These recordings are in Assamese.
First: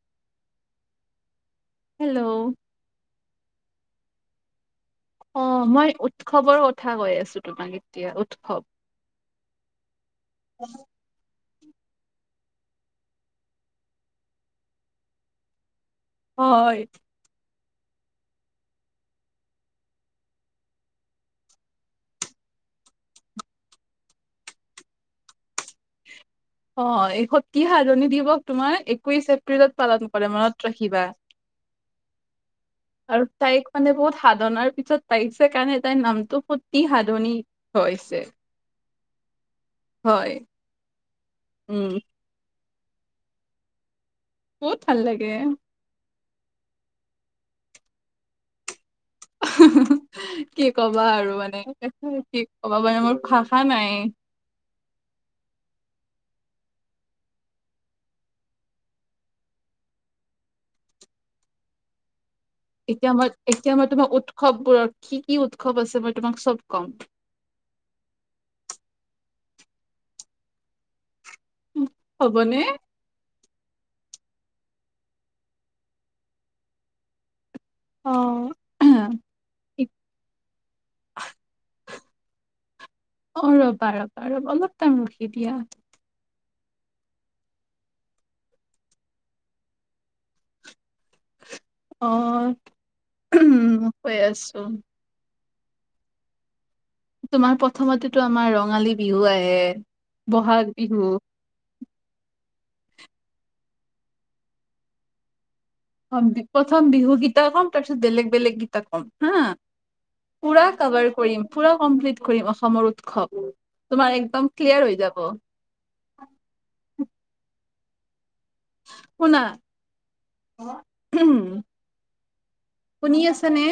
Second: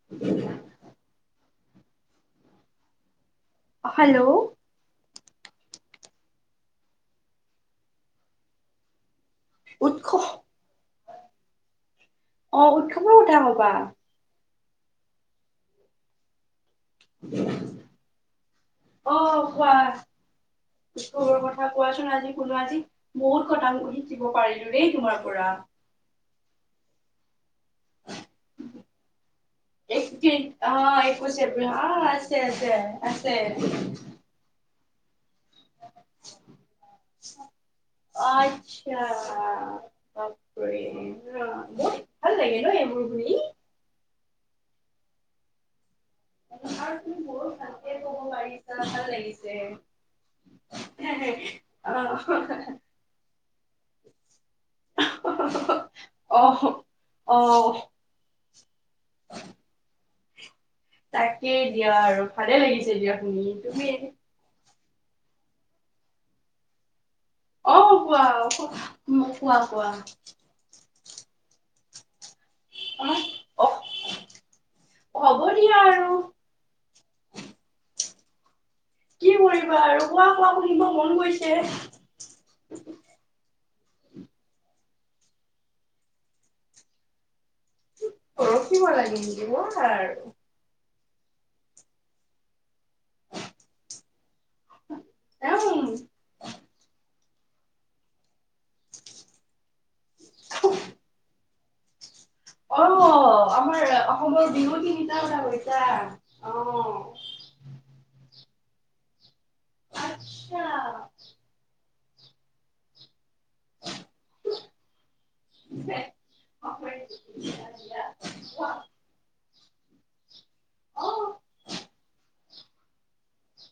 [inaudible] হেল্ল' হেল্ল' অ', মই উৎসৱৰ কথা কৈ আছোঁ তোমাক এতিয়া, উৎসৱ। উৎসৱ, অ, উৎসৱৰ কথা ক'বা? হয়। অ', কোৱা, উৎসৱৰ কথা কোৱাচোন আজি শুনো আজি। বহুত কথা [unintelligible] শিকিব পাৰিলোঁ দেই তোমাৰ পৰা। অ', এই সতি সাধনী দিৱস তোমাৰ একৈশ এপ্ৰিলত পালন কৰে মনত ৰাখিবা। শে এপ্ৰিল অ, আছে-আছে। আৰু তাইক মানে বহুত সাধনাৰ পিছত পাইছে কাৰণে তাইৰ নামটো সতি সাধনী থৈছে। [unintelligible] বহুত ভাল লাগে উম ন' এইবোৰ শুনি। বহুত ভাল লাগে। আৰু তুমি বহুত ভালকে ক'ব পাৰিছা ভাল লাগিছে। কি ক'বা আৰু মানে কি ক'বা মানে মোৰ ভাষা নাই। অহ, অহ। তাকেই দিয়া আৰু ভালে লাগিছে এতিয়া দিয়া মই শুনি এতিয়া মই তুমি তোমাক এনে উৎসৱবোৰৰ কি কি উৎসৱ আছে মই তোমাক চব ক'ম। অ', কোৱা, কোৱা, কোৱা। হ'বনে? অহ, হ'ব। দিয়া আৰু অ'। কি কৰিবা আৰু কোৱা কোৱা শুনিব মন গৈছে। অ', ৰ'বা, ৰ'বা, ৰ'বা অলপ টাইম ৰখি দিয়া। ৰখিব লাগিব নেকি ৰখ আৰ। অ', উম, কৈ আছোঁ। [unintelligible] তোমাৰ প্ৰথমতেটো আমাৰ ৰঙালী বিহু আহে বহাগ বিহু। অ', আমাৰ অসমৰ বিহু তিনিটা কথা কৈছোঁ। অ', প্ৰথম বিহু গীতা ক'ম তাৰ পিছত বেলেগ বেলেগ গীতা ক'ম হা। পুৰা আচ্ছা কভাৰ কৰিম পুৰা কমপ্লিট কৰিম অসমৰ উৎসৱ, তোমাৰ একদম ক্লিয়াৰ হৈ যাব। [unintelligible] [inaudible] শুনা। শুনি আছানে?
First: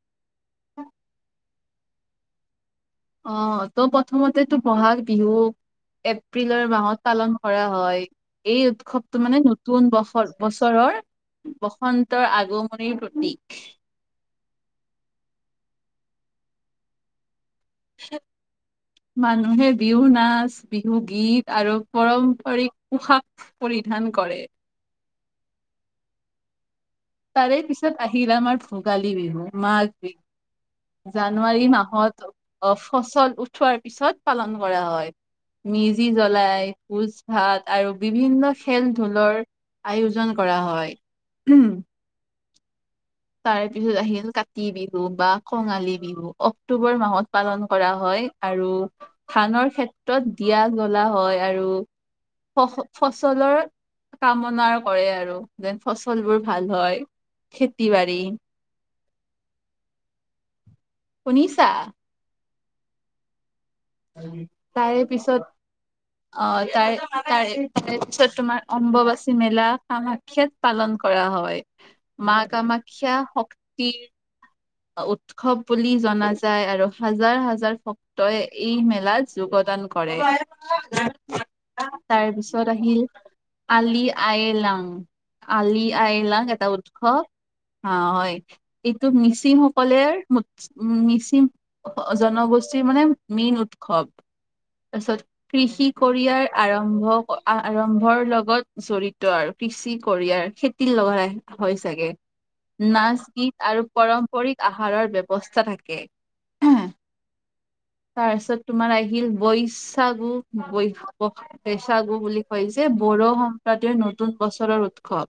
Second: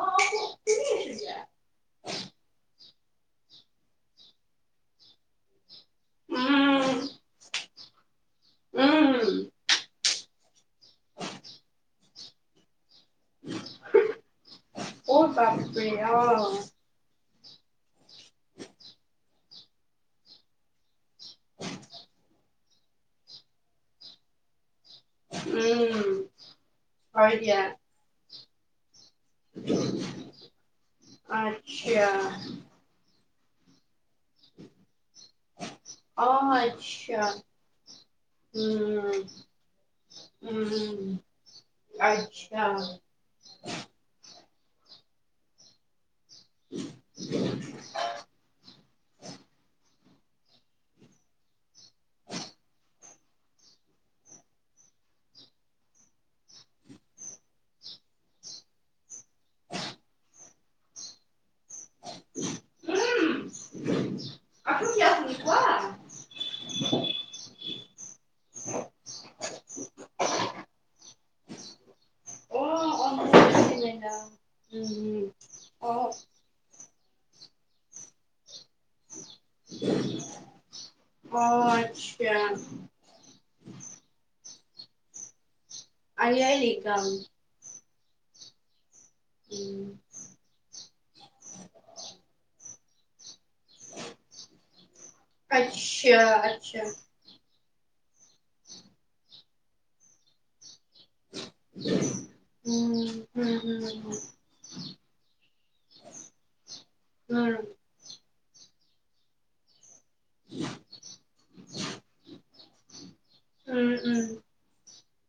অ', অ', শুনি আছোঁ দিয়া। অ', ত' প্ৰথমতেটো বহাগ বিহু এপ্ৰিলৰ মাহত পালন কৰা হয়। এই উৎসৱটো মানে নতুন বছৰ বছৰৰ বসন্তৰ আগমনিৰ প্ৰতীক। অ', বাপৰে অ'। মানুহে বিহু নাচ বিহু গীত আৰু পাৰম্পৰিক পোছাক পৰিধান কৰে। উম। হয় তাৰে দিয়া পিছত আহিল আমাৰ ভোগালী বিহু, মাঘ বিহু, জানুৱাৰী আচ্ছা মাহত অ', ফচল উঠোৱাৰ পিছত পালন কৰা হয়। মেজি জ্বলাই, ভোজ ভাত আৰু বিভিন্ন খেল ধূলৰ আয়োজন কৰা হয়। আইস [unintelligible] তাৰেপিছত আহিল কাতি বিহু বা কঙালী বিহু। অক্টোবৰ মাহত পালন কৰা হয় আৰু ধানৰ খে তই দিয়া জ্বলা হয় আৰু। [unintelligible] ফচলৰ কামনাও কৰে আৰু যেন ফচলবোৰ ভাল হয়। টিবাৰি। [inaudible] শুনিছা? উম। তাৰেপিছত। অ, তাৰে তাৰে তাৰেপিছত তোমাৰ অম্বুবাচী মেলা। কামা খ্যাত পালন কৰা হয়। মা কামাখ্যা শক্তিৰ উৎসৱ বুলি জনা যায়, আৰু হাজাৰ হাজাৰ শ ত' এই মেলাত যোগদান কৰে। তাৰে পিছত আহিল। আলি আয় লাং, আলি আয়লাং এটা উৎসৱ। অ' হয়। এইটো মিচিংসকলেৰ উম, মিচিং জনগোষ্ঠীৰ মানে মীন উৎসৱ, তাৰপিছত কৃষি কৰিয়াৰ আৰম্ভ। আ আৰম্ভৰ লগত জড়িত আৰু কৃষি কৰিয়াৰ খে তি লগালে হয় চাগে, নাচ-গীত আৰু কৰম আহাৰৰ ব্যৱস্থা থাকে। [unintelligible] তাৰপিছত তোমাৰ আহিল বৈচাগু, বৈশ বৈচাগু বুলি কয় যে বড়ো সম্প্ৰদায়ৰ নতুন বছৰৰ উৎসৱ।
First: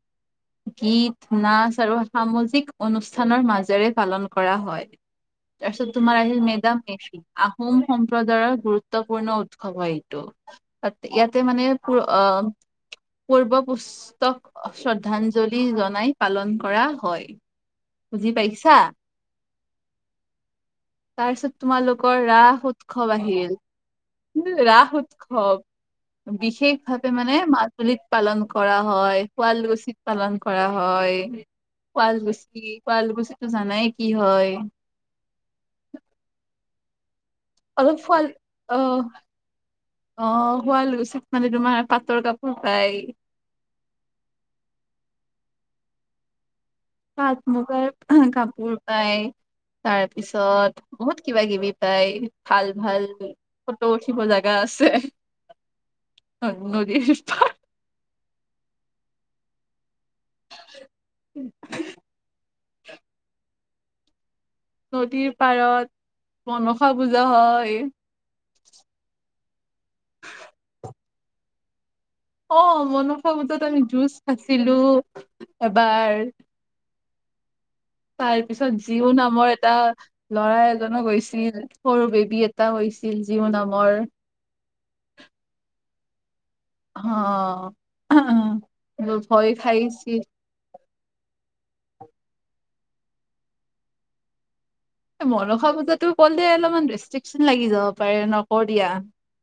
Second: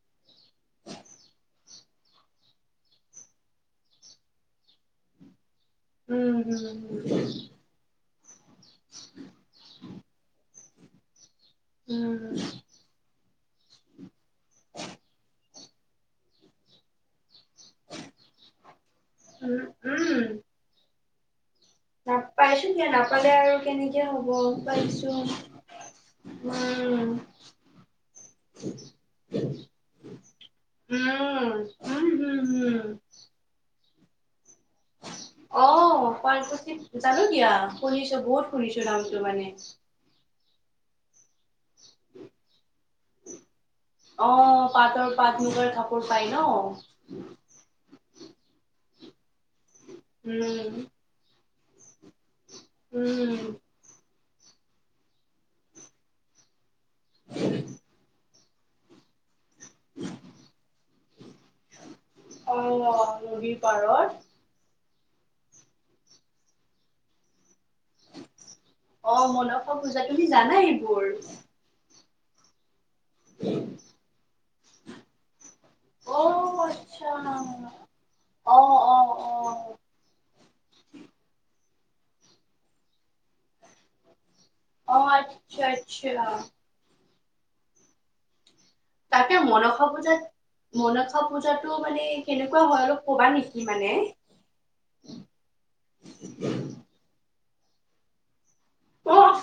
গীত-নাচ আৰু সামাজিক অনুষ্ঠানৰ মাজেৰে পালন কৰা হয়। তাৰপিছত তোমাৰ আহিল, মেডাম-মেফি। আহোম সম্প্ৰদায়ৰ গুৰুত্বপূৰ্ণ উৎসৱ হয় এইটো, ইয়াতে মানে প অ পূৰ্বপুস্তক শ্ৰদ্ধাঞ্জ লি জনাই পালন কৰা হয়। বুজি পাইছা? উম উম। তাৰ পিছত তোমালোকৰ ৰাস নাপাইছো কিয় উৎসৱ নাপালে আৰু আহিল, কেনেকে হ'ব উ-ৰাস পাইছো উৎসৱ। উম বিশেষভাৱে মানে মাজুলীত পালন কৰা হয়, শুৱালুছিত। পালন কৰা হয়। উম উম হম শুৱালকুছি, হম শুৱালকছিতটো জানাই কি হয়? অ' শুৱালকুছিত, জানো দিয়া! অলপ শুনিছোঁ, শুৱাল বহুত শুনিছোঁ অ', নামটো মানে। অ' শুৱালুছিত মানে তোমাৰ পাটৰ কাপোৰ পায়। অ', পাটৰ পাট-মুগাৰ কাপোৰ পাই ন। পাট-মুগাৰ কাপোৰ পায়, তাৰ উম, পিছত বহুত কিবা-কিবি পায় ভাল ভাল। উম, ফটো উঠিব জাগা আছে, নদীৰ পাৰ। [inaudible] [inaudible] অ' নদীৰ পাৰত। নদীৰ পাৰত মনসা পূজা হয়। অ' মনসা পূজা তুমি জানাই এইবোৰ। অ' মনসা পূজাত আমি জুচ খাইছিলো এবাৰ। [unintelligible] তাৰ পিছত অ', জিউ অ', নামৰ অ', এটা ল'ৰা এজনো গৈছিল। সৰু বেবী এটা হৈছিল জিও নামৰ। অ, আচ্ছা আচ্ছা। হ, [inaudible] তাকে, মন [inaudible] পূজাত মনসা, পূজাতো মানে কেনেকুৱা হয় আৰু কবা নেকি মানে। মনসা পূজাতো ক'লে অলপমান ৰেষ্ট্ৰিকশন লাগি যাব পাৰে, নকও দিয়া। অ',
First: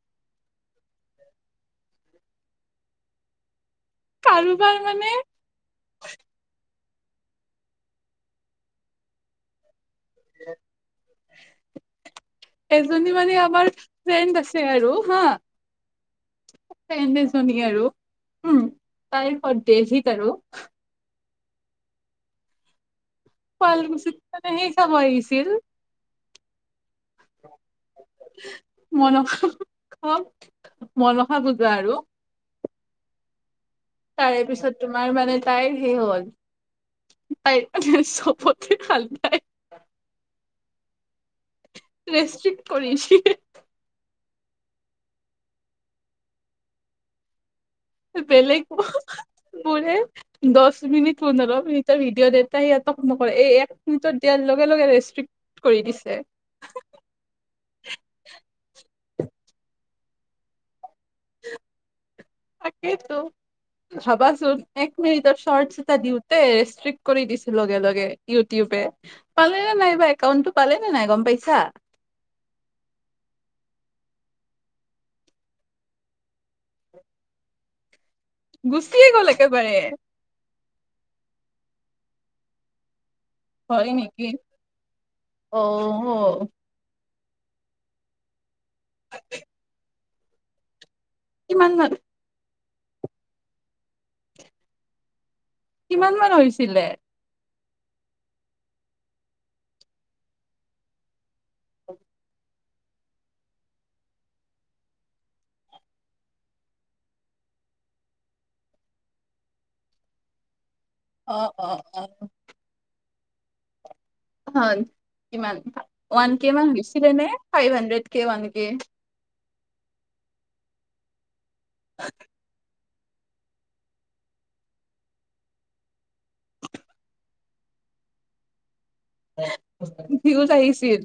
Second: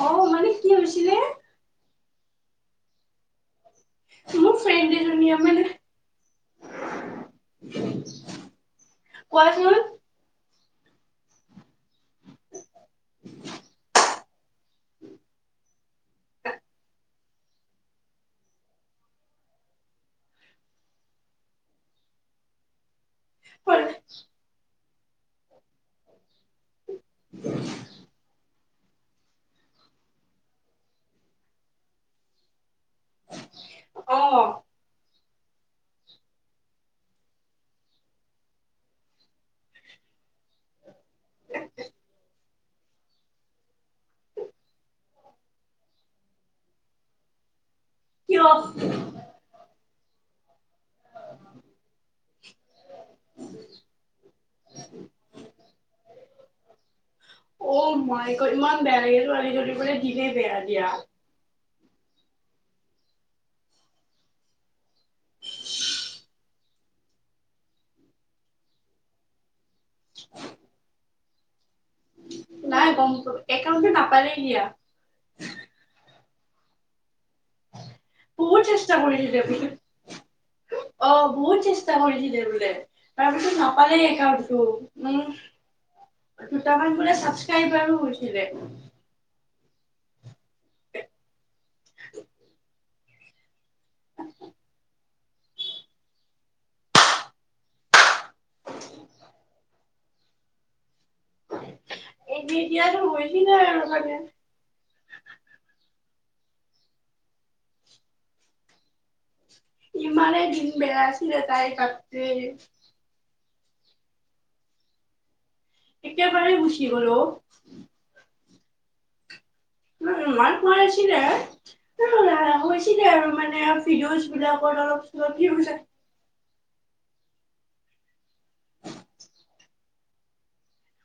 অ, মানে কি হৈছিলে। মোৰ, কাৰোবাৰ ফ্ৰেন্দ মানে এজনি মানে কোৱাচোন [inaudible] এজনী মানে আমাৰ, ফ্ৰেড আছে আৰু হা। ফ্ৰেন্দ এজনী আৰু উম, তাৰপৰত ডেজিত আৰু। শুৱালকুছিত মানে হেই চাব আহিছিল। [inaudible] মনসা খ, মনসা পূজা আৰু। অ তাৰে পিছত তোমাৰ মানে তাইৰ সেই হ'ল, তাইৰ মানে চবতে ভাল তাই। ৰেষ্ট্ৰিক্ট কৰিছ কিয় বেলেগক, বুলে দশ মিনিট পোন্ধৰ মিনিটৰ ভিডিঅ, দেওতে সিহঁক নকৰে, এই এক মিনিটত দিয়াৰ লগে, লগে ৰেষ্ট্ৰিক কৰি দিছে। অ, মাই গড, ইমান বেয়া লাগিলো [inaudible] দিনেই বেয়া দিয়া। তাকেটো। ভাবাচোন এক মিনিটৰ শৰ্টছ এটা দিওঁতে, ৰেষ্ট্ৰিক্ট কৰি দিছো লগে, লগে। ইউটিউবে, পালে নে, নাইবা একাউণ্টটো পালে নে, নাই, গম পাইছা? নাই গম প, একাউন্টতো নাপালে দিয়া। [unintelligible] অ, বহুত চেষ্টা গুচিয়ে গ'ল কৰিছিলে একেবাৰে বোলে। তপিছো হয় নাপালেই নেকি একাউন্টতো উম, অ দুটামান বোলে, ছাবচক্ৰবাৰো হৈ গৈছিলে। [inaudible] কিমান মান? [inaudible] হয়। কিমান মান, হৈছিলে? [inaudible] এ, [unintelligible] ইমানেই দিন বেয়া অ আছিলে, তাই অ পাত অ হয়, কিমান ওৱান কে, একেবাৰে মান গুচি গ'ল বিচিবানে অ নে, ফাইভ হাণ্ড্ৰেড কে, ওৱান কে। [unintelligible] [inaudible] [unintelligible] [inaudible] ভিউজ আহিছিল।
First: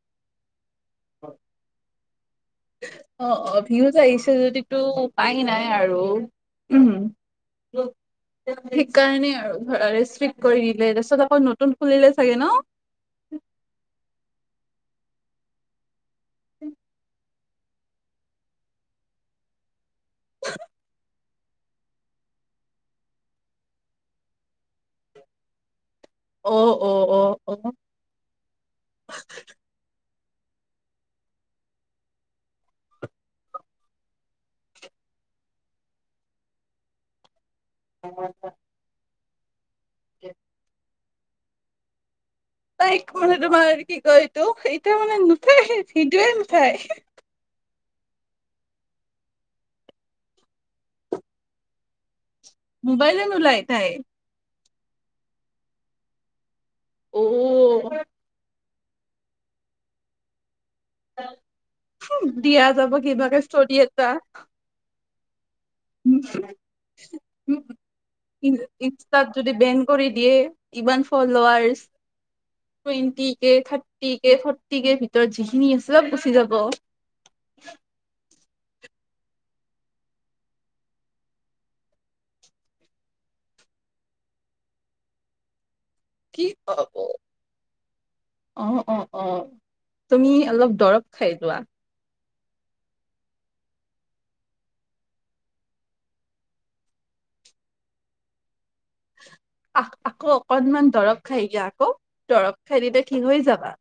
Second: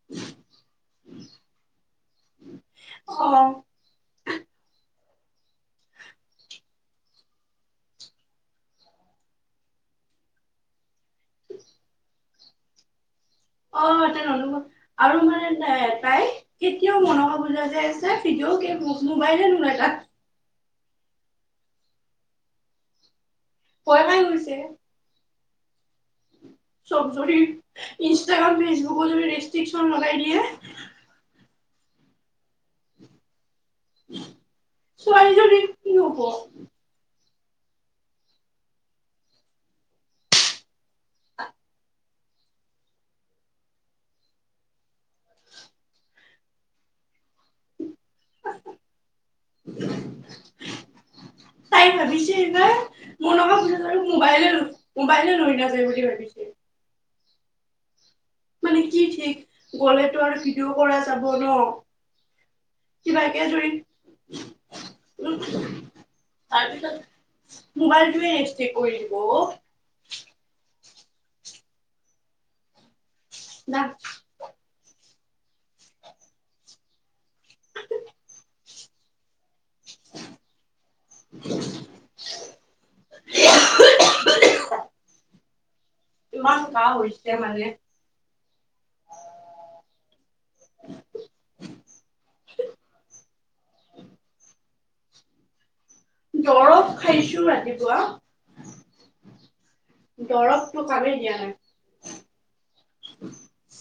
[inaudible] অ, অ, ভিউজ আহিছে যদিতো, পায় নাই। আৰু উম, সিকাৰণে আৰু ৰেষ্ট্ৰিক্ট কৰি দিলে তাৰপিছত আকৌ নতুন খুলিলে ছাগে ন অ' তেনে আৰু মানে ত তাই কেতিয়াও মনশা পুজা যে তাই ভিডিঅ' গেম মোবাইলে নোলাই তাত [unintelligible] পোৱা নাই কৈছে অ অ চব অ যদি অ ইনষ্টাগ্ৰাম ফেচবুক যদি ৰিষ্ট্ৰিকচন লগাই দিয়ে ছোৱালীজনি কি হব? [unintelligible] উম তাইক মানে তোমাৰ কি কয় এইটো এতিয়া মানে নুঠায় ভিদ য়ে নুঠায় তাই ভাবিছে নাই মোৰ লগা আৰু মোবাইলে নোলাই মোবাইলে তাই লৈ নাযায় বুলি ভাবিছে উম হু মানে কি ঠিক গ'লেতো আৰু ভিডিঅ' কৰা যাব ন দিয়া যাব কিবাকে যদি ষ্টৰি এটা উম তাৰপিছত মোবাইলটোৱা ৰেষ্ট্ৰক কৰি দিব ইনষ্টাত অ' যদি বেন কৰি দিয়ে ইমান ফলাৰ টুৱেন্টি কে না থাৰ্টি কে ফলোৱাৰচ কে ফৰ্টি কে ভিতৰত যিখিনি আছে চব গুচি যাব। [unintelligible] কি ইমান গা পাব হৈছে মানে অ' অ' অ' তুমি অলপ দৰৱ খাই যোৱা। দৰৱ খাইছো ৰাতিপুৱা। আ আকৌ দৰৱটো অকনমান কামেই দৰব খাই নাই দিয়া আকৌ, দৰব খাই দিলে ঠিক হৈ যাবা।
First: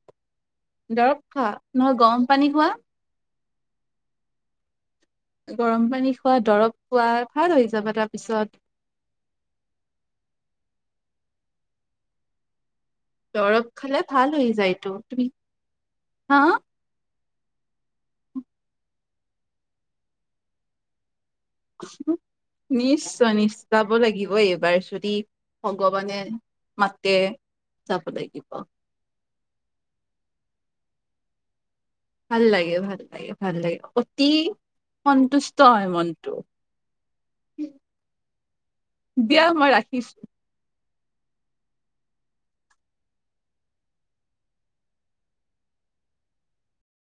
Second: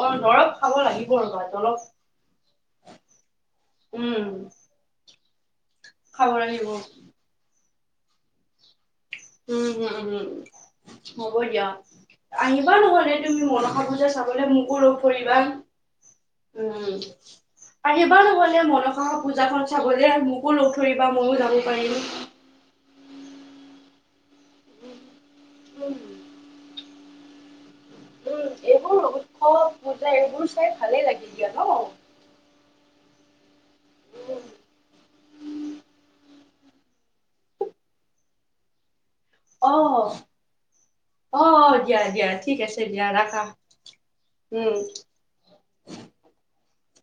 অ' দৰব খাব দৰৱ লাগিব আৰু খোৱা ভাত অলপ। নহয় গৰম পানী খোৱা উম। গৰম পানী খোৱা, খাব লাগিব দৰৱ খোৱা, ভাল হৈ যাবা তাৰ পিছত। উম হুম হুম, হ'ব দিয়া, আহিবা নহ'লে। তুমি দৰৱ মনসা খালে পূজা ভাল চাবলে হৈ মোকো যায়তো লগ তুমি ধৰিবা হা উম। আহিবা নহ'লে মনসা হৰ পূজাখন চাবলে মোকো লগ ধৰিবা ময়ো যাম নিশ্চয় নিশ্চয় যাব লাগিব এইবাৰ যদি। ভগৱানে মাতে, যাব উম লাগিব। এইবোৰ উৎসৱ পূজা এইবোৰ চাই ভালে লাগে দিয়া ন। ভাল লাগে, ভাল লাগে, ভাল লাগে অতি সন্তুষ্ট হয় মনটো। দিয়া মই ৰাখিছো। অ' অ' দিয়া দিয়া ঠিক আছে দিয়া ৰাখা উম।